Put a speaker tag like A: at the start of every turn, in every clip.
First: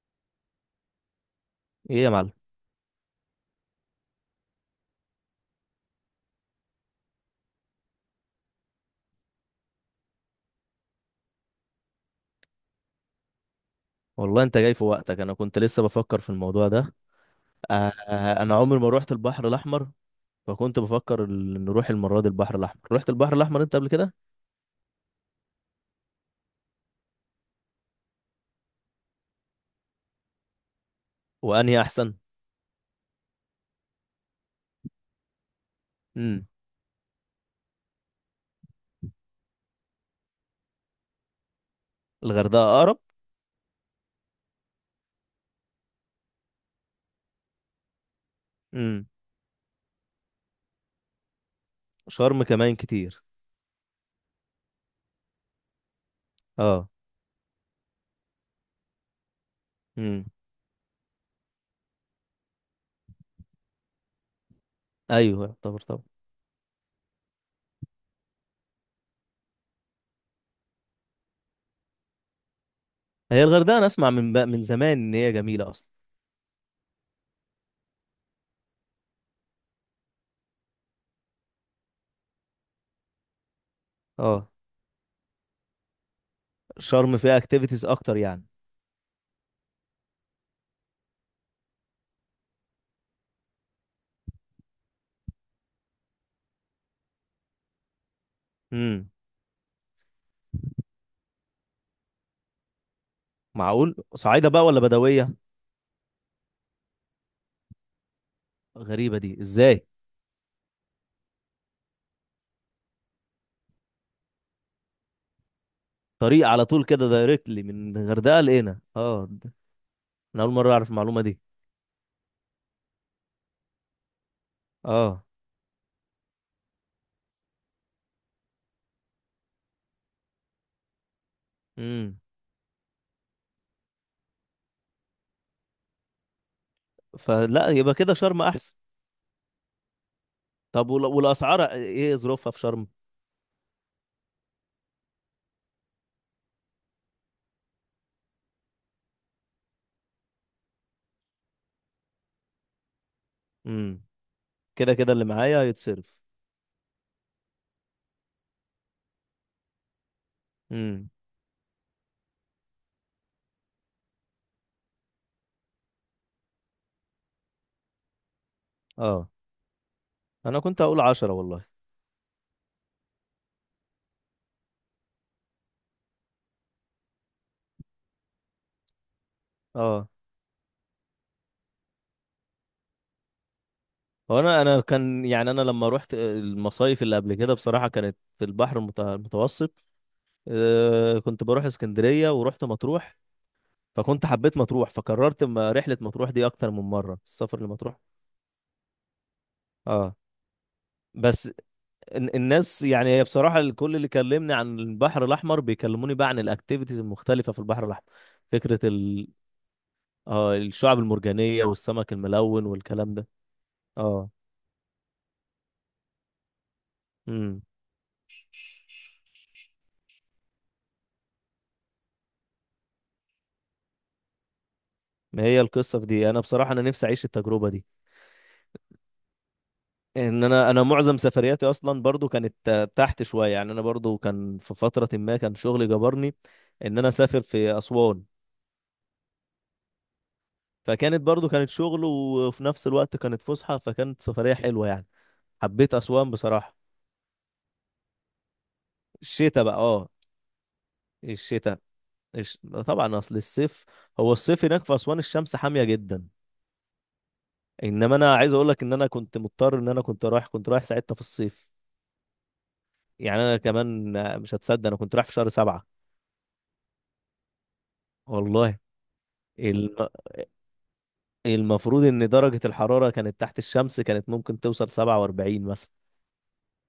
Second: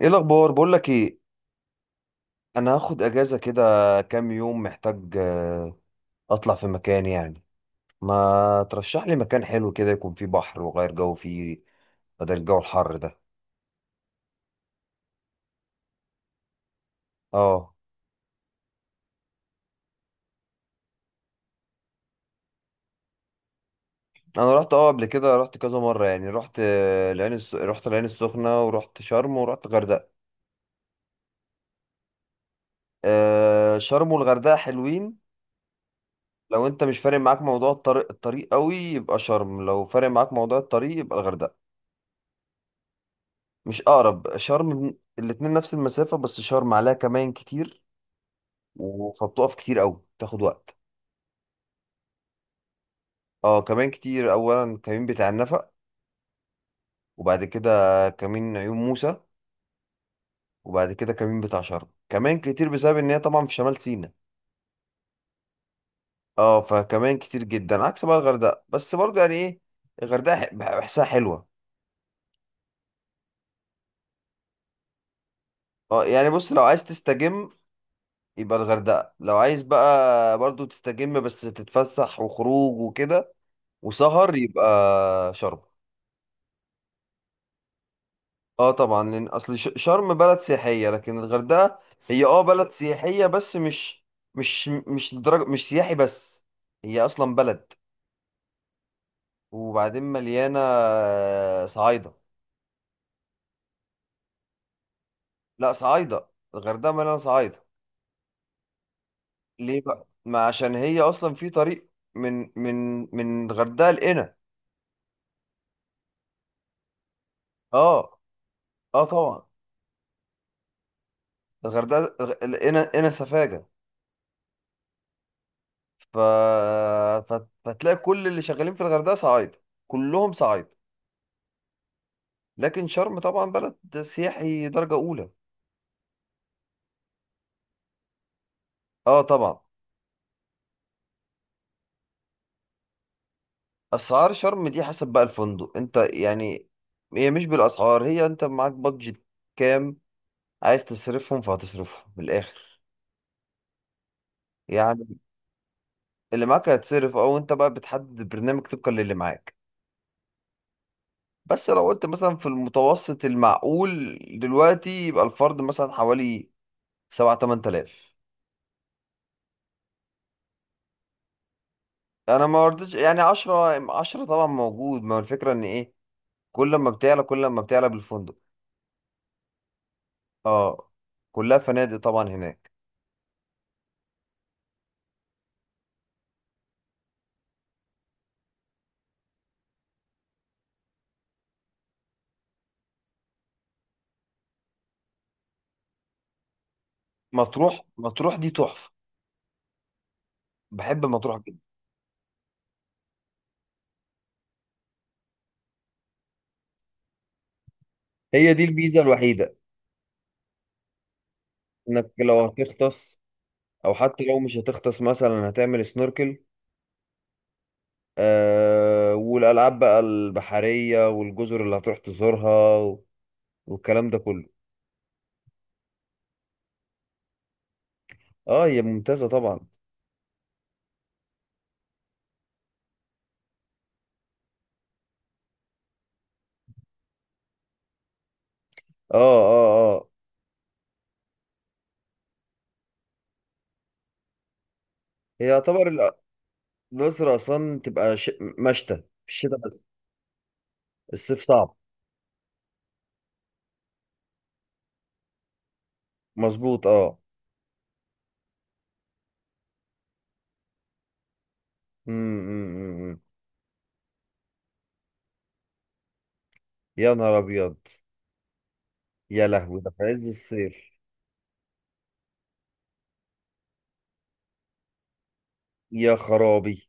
A: ايه الاخبار، بقول لك ايه؟
B: ايه يا معلم.
A: انا هاخد اجازه كده، كام يوم محتاج، اطلع في مكان يعني. ما ترشح لي مكان حلو كده يكون فيه بحر وغير جو فيه، بدل الجو الحر ده.
B: والله انت جاي في وقتك، انا كنت لسه بفكر في الموضوع ده.
A: اه.
B: انا عمري ما روحت البحر الاحمر، فكنت بفكر نروح المره دي البحر الاحمر. رحت البحر الاحمر انت قبل كده؟
A: انا رحت، قبل كده رحت كذا مره يعني، رحت رحت العين السخنه، ورحت شرم، ورحت غردقه.
B: وانهي احسن؟
A: شرم والغردقه حلوين.
B: امم.
A: لو انت مش فارق معاك موضوع الطريق قوي يبقى شرم، لو فارق معاك موضوع الطريق يبقى الغردقه.
B: الغردقه اقرب.
A: مش اقرب، الاتنين نفس المسافه، بس شرم عليها كمان كتير.
B: امم.
A: فبتقف كتير قوي، تاخد وقت.
B: شرم كمان كتير.
A: اه كمان كتير، اولا كمين بتاع النفق،
B: اه.
A: وبعد كده كمين عيون موسى،
B: امم.
A: وبعد كده كمين بتاع شرم كمان كتير، بسبب ان هي طبعا في شمال سيناء.
B: ايوه يعتبر طبعا.
A: اه فكمان كتير جدا، عكس بقى الغردقه. بس برضه يعني ايه، بحسها حلوه.
B: هي الغردقه انا اسمع من زمان ان هي جميله اصلا.
A: اه يعني بص، لو عايز تستجم يبقى الغردقه، لو عايز بقى برضه تستجم بس تتفسح وخروج وكده وسهر
B: اه،
A: يبقى شرم.
B: شرم فيها اكتيفيتيز اكتر يعني.
A: اه طبعا، لان اصل شرم بلد سياحيه، لكن الغردقه هي اه بلد سياحيه، بس مش لدرجه، مش سياحي بس، هي اصلا بلد.
B: امم.
A: وبعدين مليانه صعايده.
B: معقول صعيده بقى ولا بدويه؟
A: لا صعايده، الغردقه مليانه صعايده.
B: غريبه دي
A: ليه
B: ازاي؟
A: بقى؟ ما عشان هي اصلا في طريق، من من من الغردقه لقنا.
B: طريق على طول كده دايركتلي من
A: اه.
B: الغردقه لقينا،
A: اه
B: اه.
A: طبعا،
B: انا اول مره اعرف المعلومه دي.
A: الغردقه لقنا قنا سفاجه.
B: اه.
A: ف... فتلاقي كل اللي شغالين في الغردقه صعايده، كلهم صعايده.
B: امم.
A: لكن شرم طبعا بلد سياحي درجة أولى.
B: فلا يبقى كده شرم احسن.
A: اه طبعا.
B: طب والاسعار ايه ظروفها في شرم؟
A: أسعار شرم دي حسب بقى الفندق انت يعني، هي مش بالأسعار، هي انت معاك بادجت كام عايز تصرفهم، فهتصرفهم من الآخر
B: امم. كده كده
A: يعني.
B: اللي معايا هيتصرف.
A: اللي معاك هيتصرف، او انت بقى بتحدد البرنامج طبقا للي معاك.
B: امم.
A: بس لو قلت مثلا في المتوسط المعقول دلوقتي يبقى الفرد مثلا حوالي 7 8 آلاف.
B: اه، انا كنت هقول 10 والله.
A: انا ما رضيتش يعني، 10، 10 طبعا موجود، ما هو الفكرة ان ايه، كل ما بتعلى كل ما بتعلى بالفندق.
B: اه.
A: اه. كلها فنادق طبعا هناك.
B: هو انا كان يعني، انا لما رحت المصايف اللي قبل كده بصراحه، كانت في البحر المتوسط. آه، كنت بروح اسكندريه ورحت مطروح. فكنت حبيت مطروح، فكررت رحله مطروح دي اكتر من مره، السفر
A: مطروح،
B: لمطروح.
A: مطروح دي تحفة.
B: اه.
A: بحب مطروح
B: بس
A: جدا.
B: الناس يعني، هي بصراحة الكل اللي كلمني عن البحر الأحمر بيكلموني بقى عن الأكتيفيتيز المختلفة في البحر الأحمر.
A: هي دي
B: فكرة
A: الميزة
B: ال...
A: الوحيدة،
B: آه الشعب المرجانية
A: انك
B: والسمك
A: لو
B: الملون والكلام
A: هتغطس
B: ده.
A: او حتى
B: اه.
A: لو مش هتغطس مثلا هتعمل سنوركل.
B: امم.
A: آه والالعاب بقى البحرية، والجزر اللي هتروح تزورها، والكلام ده كله.
B: ما هي القصة في دي، أنا بصراحة أنا نفسي أعيش التجربة دي.
A: اه هي ممتازة طبعا.
B: إن أنا معظم سفرياتي أصلا برضو كانت تحت شوية يعني. أنا برضو كان في فترة ما كان شغلي جبرني إن أنا أسافر في أسوان.
A: اه اه اه.
B: فكانت برضو كانت شغل وفي نفس الوقت كانت فسحة، فكانت سفرية حلوة يعني.
A: هي يعتبر
B: حبيت أسوان بصراحة.
A: الأقصر أصلا تبقى مشتى في الشتاء
B: الشتاء بقى،
A: بس،
B: اه.
A: الصيف صعب.
B: الشتاء الش... طبعا اصل الصيف. هو الصيف هناك في اسوان الشمس حاميه جدا.
A: مظبوط اه.
B: انما انا عايز اقول لك ان انا كنت مضطر، ان انا كنت رايح ساعتها في الصيف.
A: أمم، أمم، أمم.
B: يعني انا كمان مش هتصدق، انا كنت رايح في شهر 7
A: يا نهار أبيض.
B: والله.
A: يا لهوي، ده في
B: الم...
A: عز الصيف.
B: المفروض ان درجه الحراره كانت تحت الشمس كانت ممكن توصل 47 مثلا.
A: يا خرابي.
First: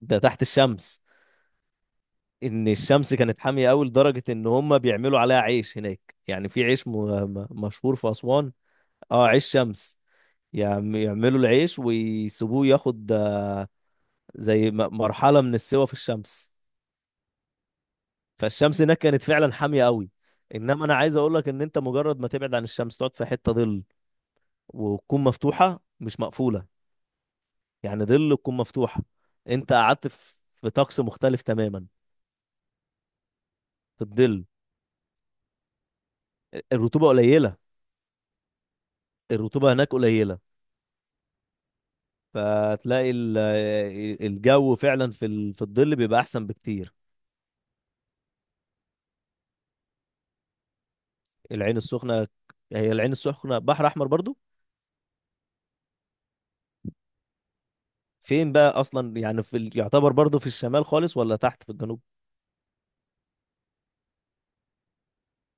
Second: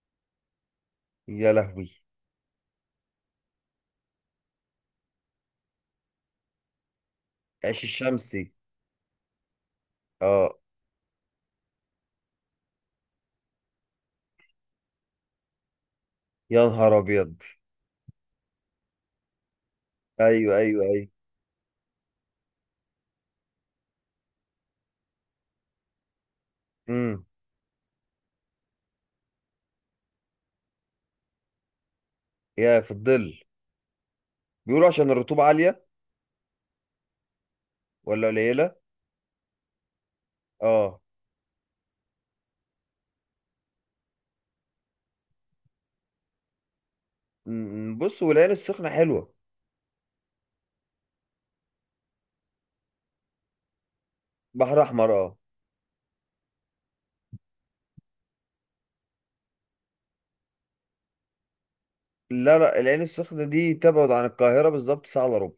B: ده تحت الشمس،
A: يا لهوي.
B: ان الشمس كانت حاميه قوي لدرجه ان هم بيعملوا عليها عيش هناك، يعني في عيش
A: عيش
B: مشهور في
A: الشمسي.
B: اسوان. اه، عيش شمس.
A: اه.
B: يعملوا العيش ويسيبوه ياخد زي مرحلة من السوا في الشمس.
A: يا نهار ابيض.
B: فالشمس هناك كانت فعلا حامية قوي.
A: ايوه ايوه
B: انما انا
A: ايوه.
B: عايز اقول لك ان انت مجرد ما تبعد عن الشمس، تقعد في حتة ظل وتكون مفتوحة مش مقفولة،
A: امم.
B: يعني ظل تكون مفتوحة، انت قعدت في طقس مختلف تماما.
A: يا، في الظل.
B: في الظل.
A: بيقولوا عشان الرطوبه عاليه
B: الرطوبة قليلة.
A: ولا قليله؟
B: الرطوبة هناك قليلة.
A: اه.
B: فتلاقي الجو فعلا في الظل بيبقى احسن بكتير.
A: أمم، بص، والعين السخنه حلوه.
B: العين السخنة. هي العين السخنة بحر احمر برضو.
A: بحر احمر اه.
B: فين بقى اصلا يعني، يعتبر برضه في الشمال خالص ولا تحت في الجنوب؟
A: لا لا، العين السخنه دي تبعد عن القاهره بالظبط ساعه الا ربع.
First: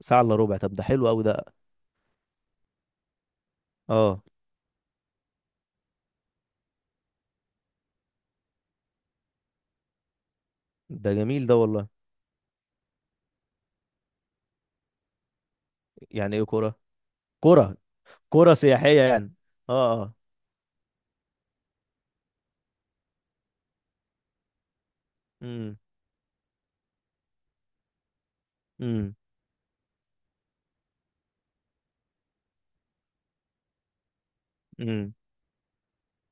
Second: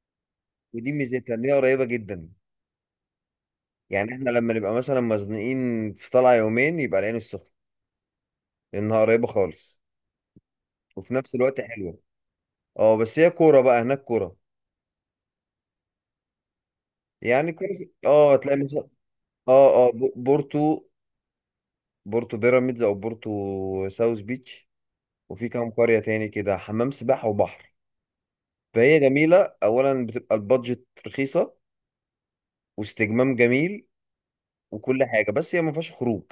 B: ساعة الا ربع؟ طب ده
A: ودي
B: حلو قوي
A: ميزتها ان
B: ده.
A: هي قريبه جدا، يعني
B: اه.
A: احنا لما نبقى مثلا مزنوقين في طلعه يومين يبقى العين السخنه، لانها قريبه خالص
B: ده
A: وفي نفس
B: جميل ده
A: الوقت حلوه.
B: والله.
A: اه بس هي كوره بقى، هناك كوره.
B: يعني ايه كرة؟
A: يعني
B: كرة.
A: كويس اه،
B: كرة
A: تلاقي مثلا،
B: سياحية يعني؟
A: اه اه
B: اه، اه.
A: بورتو، بورتو بيراميدز، او بورتو ساوث بيتش، وفي كام
B: امم.
A: قرية تاني كده، حمام سباحة وبحر. فهي
B: امم.
A: جميلة، اولا بتبقى البادجت رخيصة، واستجمام جميل وكل
B: امم.
A: حاجة، بس هي ما فيهاش خروج.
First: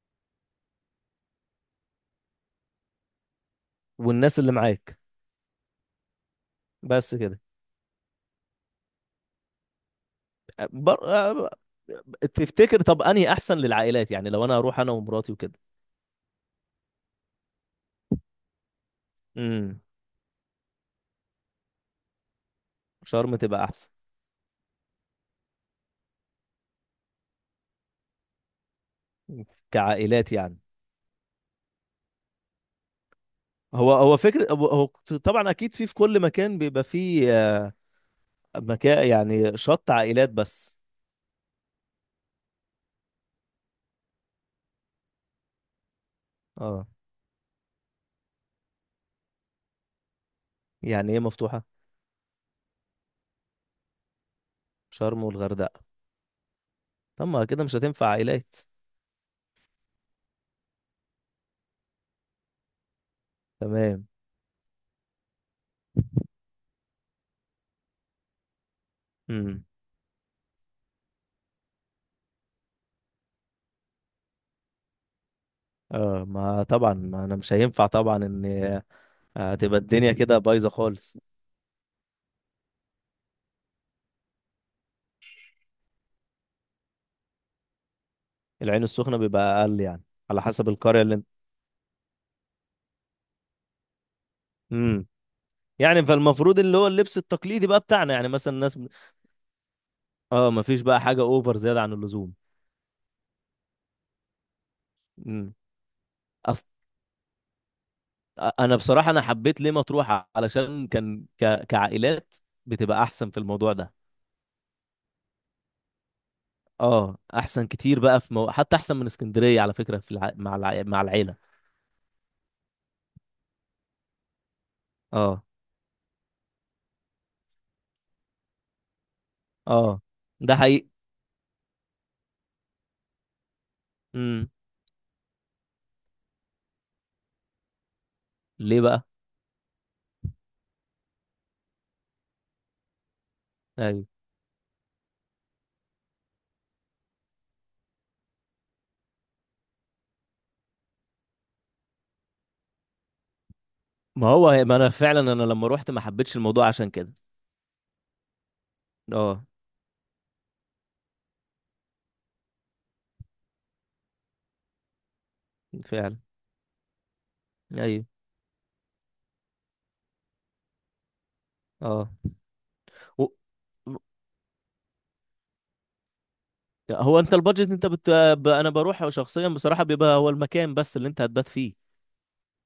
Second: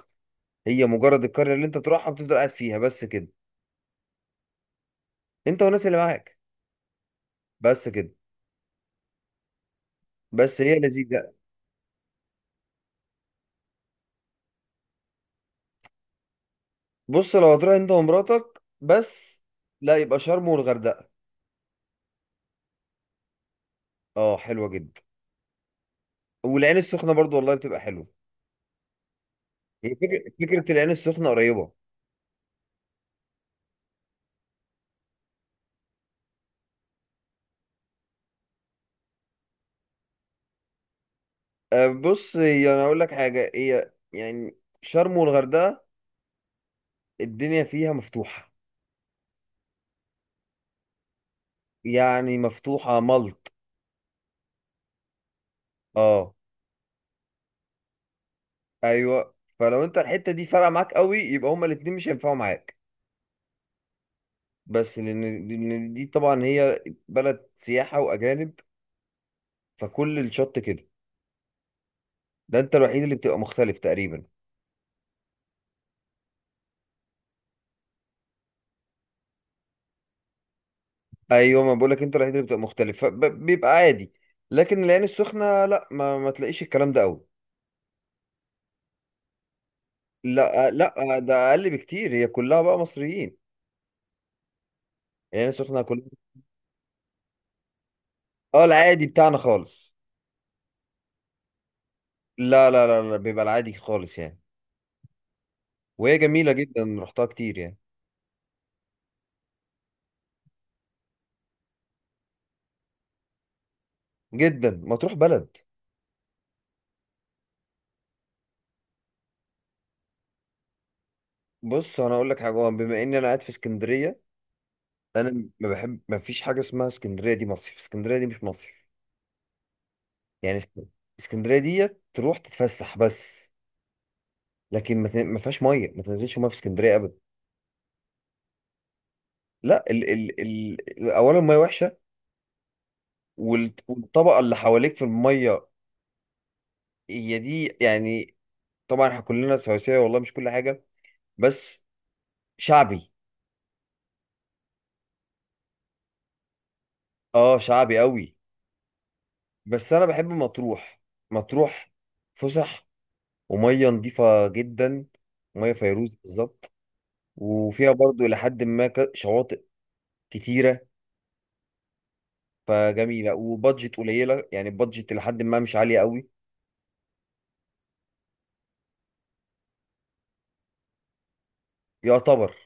A: هي مجرد القرية اللي انت تروحها بتفضل قاعد فيها بس كده،
B: والناس اللي معاك.
A: انت والناس اللي معاك،
B: بس كده.
A: بس كده. بس هي
B: بر...
A: لذيذة.
B: آه، تفتكر طب انهي احسن للعائلات؟ يعني لو انا هروح انا ومراتي وكده.
A: بص لو هتروح انت ومراتك بس،
B: امم.
A: لا يبقى شرم والغردقة،
B: شرم تبقى احسن.
A: اه حلوة جدا. والعين السخنة برضو والله بتبقى حلوة، هي فكرة
B: كعائلات يعني.
A: فكرة العين السخنة قريبة.
B: هو هو فكر هو هو. طبعا اكيد في كل مكان بيبقى فيه مكان يعني شط عائلات بس.
A: أه، بص، هي أنا أقول لك حاجة، هي يعني شرم والغردقة
B: اه.
A: الدنيا فيها مفتوحة.
B: يعني ايه مفتوحة؟
A: يعني مفتوحة ملط.
B: شرم والغردقة؟
A: أه.
B: طب ما كده مش هتنفع عائلات.
A: أيوه، فلو أنت الحتة دي فارقة معاك قوي يبقى هما الاتنين مش هينفعوا معاك.
B: تمام.
A: بس لأن دي طبعا هي بلد سياحة وأجانب،
B: امم.
A: فكل الشط كده، ده أنت الوحيد اللي بتبقى مختلف تقريبا.
B: اه، ما طبعا ما انا مش هينفع طبعا، ان هتبقى الدنيا كده بايظة خالص.
A: أيوه، ما بقولك أنت الوحيد اللي بتبقى مختلف، فبيبقى عادي. لكن العين السخنة لا، ما تلاقيش الكلام ده قوي.
B: العين السخنة بيبقى اقل يعني؟ على
A: لا
B: حسب
A: لا
B: القرية اللي انت.
A: ده اقل بكتير، هي كلها بقى مصريين.
B: امم.
A: يعني سخنة
B: يعني
A: كلها.
B: فالمفروض اللي هو اللبس التقليدي بقى بتاعنا، يعني مثلا
A: اه
B: الناس.
A: العادي بتاعنا خالص.
B: اه، ما فيش بقى حاجة اوفر زيادة عن اللزوم.
A: لا لا لا لا، بيبقى العادي خالص يعني.
B: امم.
A: وهي جميلة
B: أص...
A: جدا، رحتها كتير يعني.
B: انا بصراحة انا حبيت ليه مطروح علشان كان كعائلات بتبقى احسن في الموضوع ده.
A: جدا مطروح بلد.
B: اه، احسن كتير بقى في حتى احسن من اسكندريه على فكره، في الع... مع الع... مع العيله.
A: بص انا اقول لك حاجة، هو بما اني انا قاعد في اسكندرية،
B: اه.
A: انا ما بحب، ما فيش حاجة اسمها اسكندرية دي مصيف، اسكندرية دي مش مصيف
B: اه، ده
A: يعني.
B: حقيقي.
A: اسكندرية دي تروح تتفسح بس.
B: امم.
A: لكن ما فيهاش مية، ما تنزلش مية في اسكندرية ابدا.
B: ليه بقى؟
A: لا، ال ال ال اولا المية وحشة،
B: ايوه،
A: والطبقة اللي حواليك في المية، هي دي يعني، طبعا احنا كلنا سواسية والله، مش كل حاجة، بس شعبي.
B: ما هو ما انا فعلا انا لما روحت ما حبيتش الموضوع عشان كده.
A: اه شعبي قوي.
B: اه.
A: بس انا بحب مطروح، مطروح فسح، ومية نظيفة جدا، مية فيروز
B: فعلا.
A: بالظبط. وفيها
B: ايوه.
A: برضو إلى حد ما، شواطئ كتيرة،
B: اه، و...
A: فجميلة، وبادجت قليلة يعني، البادجت إلى حد ما مش عالية قوي.
B: هو انت البادجت، انت انا بروح شخصيا بصراحه، بيبقى هو المكان بس اللي انت هتبات فيه،
A: يعتبر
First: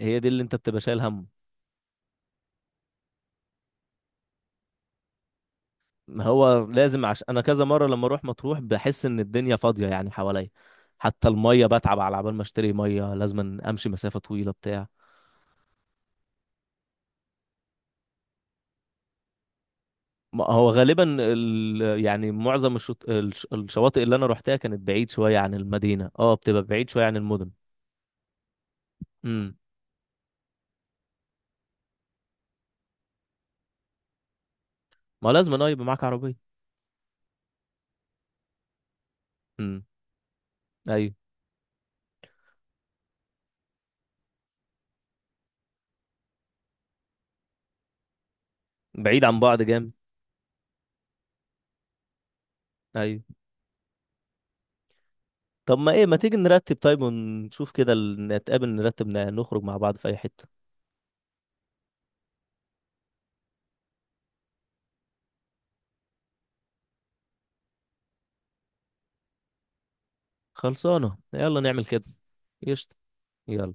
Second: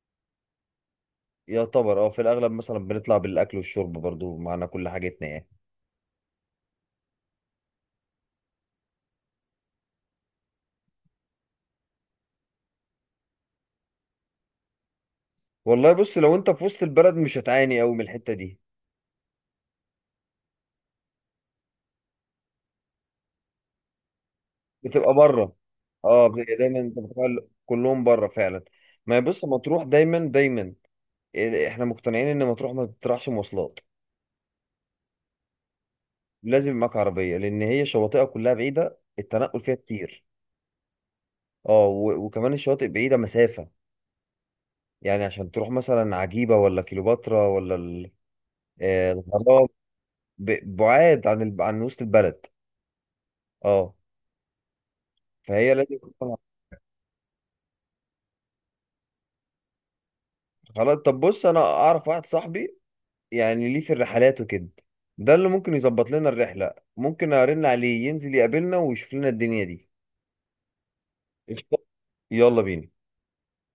B: هي دي اللي انت بتبقى شايل هم.
A: يعتبر اه في الأغلب مثلا بنطلع بالأكل والشرب برضو معنا كل حاجتنا يعني.
B: ما هو لازم، عشان انا كذا مره لما اروح مطروح بحس ان الدنيا فاضيه يعني حواليا، حتى الميه بتعب، على عبال ما اشتري ميه لازم امشي مسافه طويله بتاع.
A: والله بص، لو انت في وسط البلد مش هتعاني قوي من الحتة دي.
B: ما هو غالبا يعني معظم الشواطئ اللي انا روحتها كانت بعيد
A: بتبقى
B: شويه عن
A: بره،
B: المدينه،
A: اه
B: اه
A: بتبقى
B: بتبقى
A: دايما
B: بعيد
A: انت،
B: شويه عن
A: بتبقى
B: المدن.
A: كلهم بره فعلا. ما هي بص،
B: امم.
A: مطروح دايما دايما، احنا مقتنعين ان مطروح ما بتطرحش مواصلات.
B: ما لازم انا يبقى معاك عربيه.
A: لازم يبقى معاك عربيه، لان هي شواطئها كلها بعيده، التنقل فيها
B: امم.
A: كتير.
B: ايوه.
A: اه وكمان الشواطئ بعيده مسافه، يعني عشان تروح مثلا عجيبه ولا كيلوباترا ولا
B: بعيد عن بعض
A: الغرام.
B: جامد.
A: بعاد عن عن وسط البلد.
B: ايوه.
A: اه فهي
B: طب ما
A: لازم.
B: ايه، ما تيجي نرتب طيب ونشوف كده، نتقابل نرتب، نخرج مع بعض في اي حته.
A: خلاص طب بص، انا اعرف واحد صاحبي يعني ليه في الرحلات وكده، ده اللي ممكن يظبط لنا الرحلة، ممكن ارن عليه ينزل يقابلنا ويشوف لنا الدنيا دي.
B: خلصانه، يلا
A: قشطة.
B: نعمل كده.
A: يلا بينا.
B: قشطه. يلا.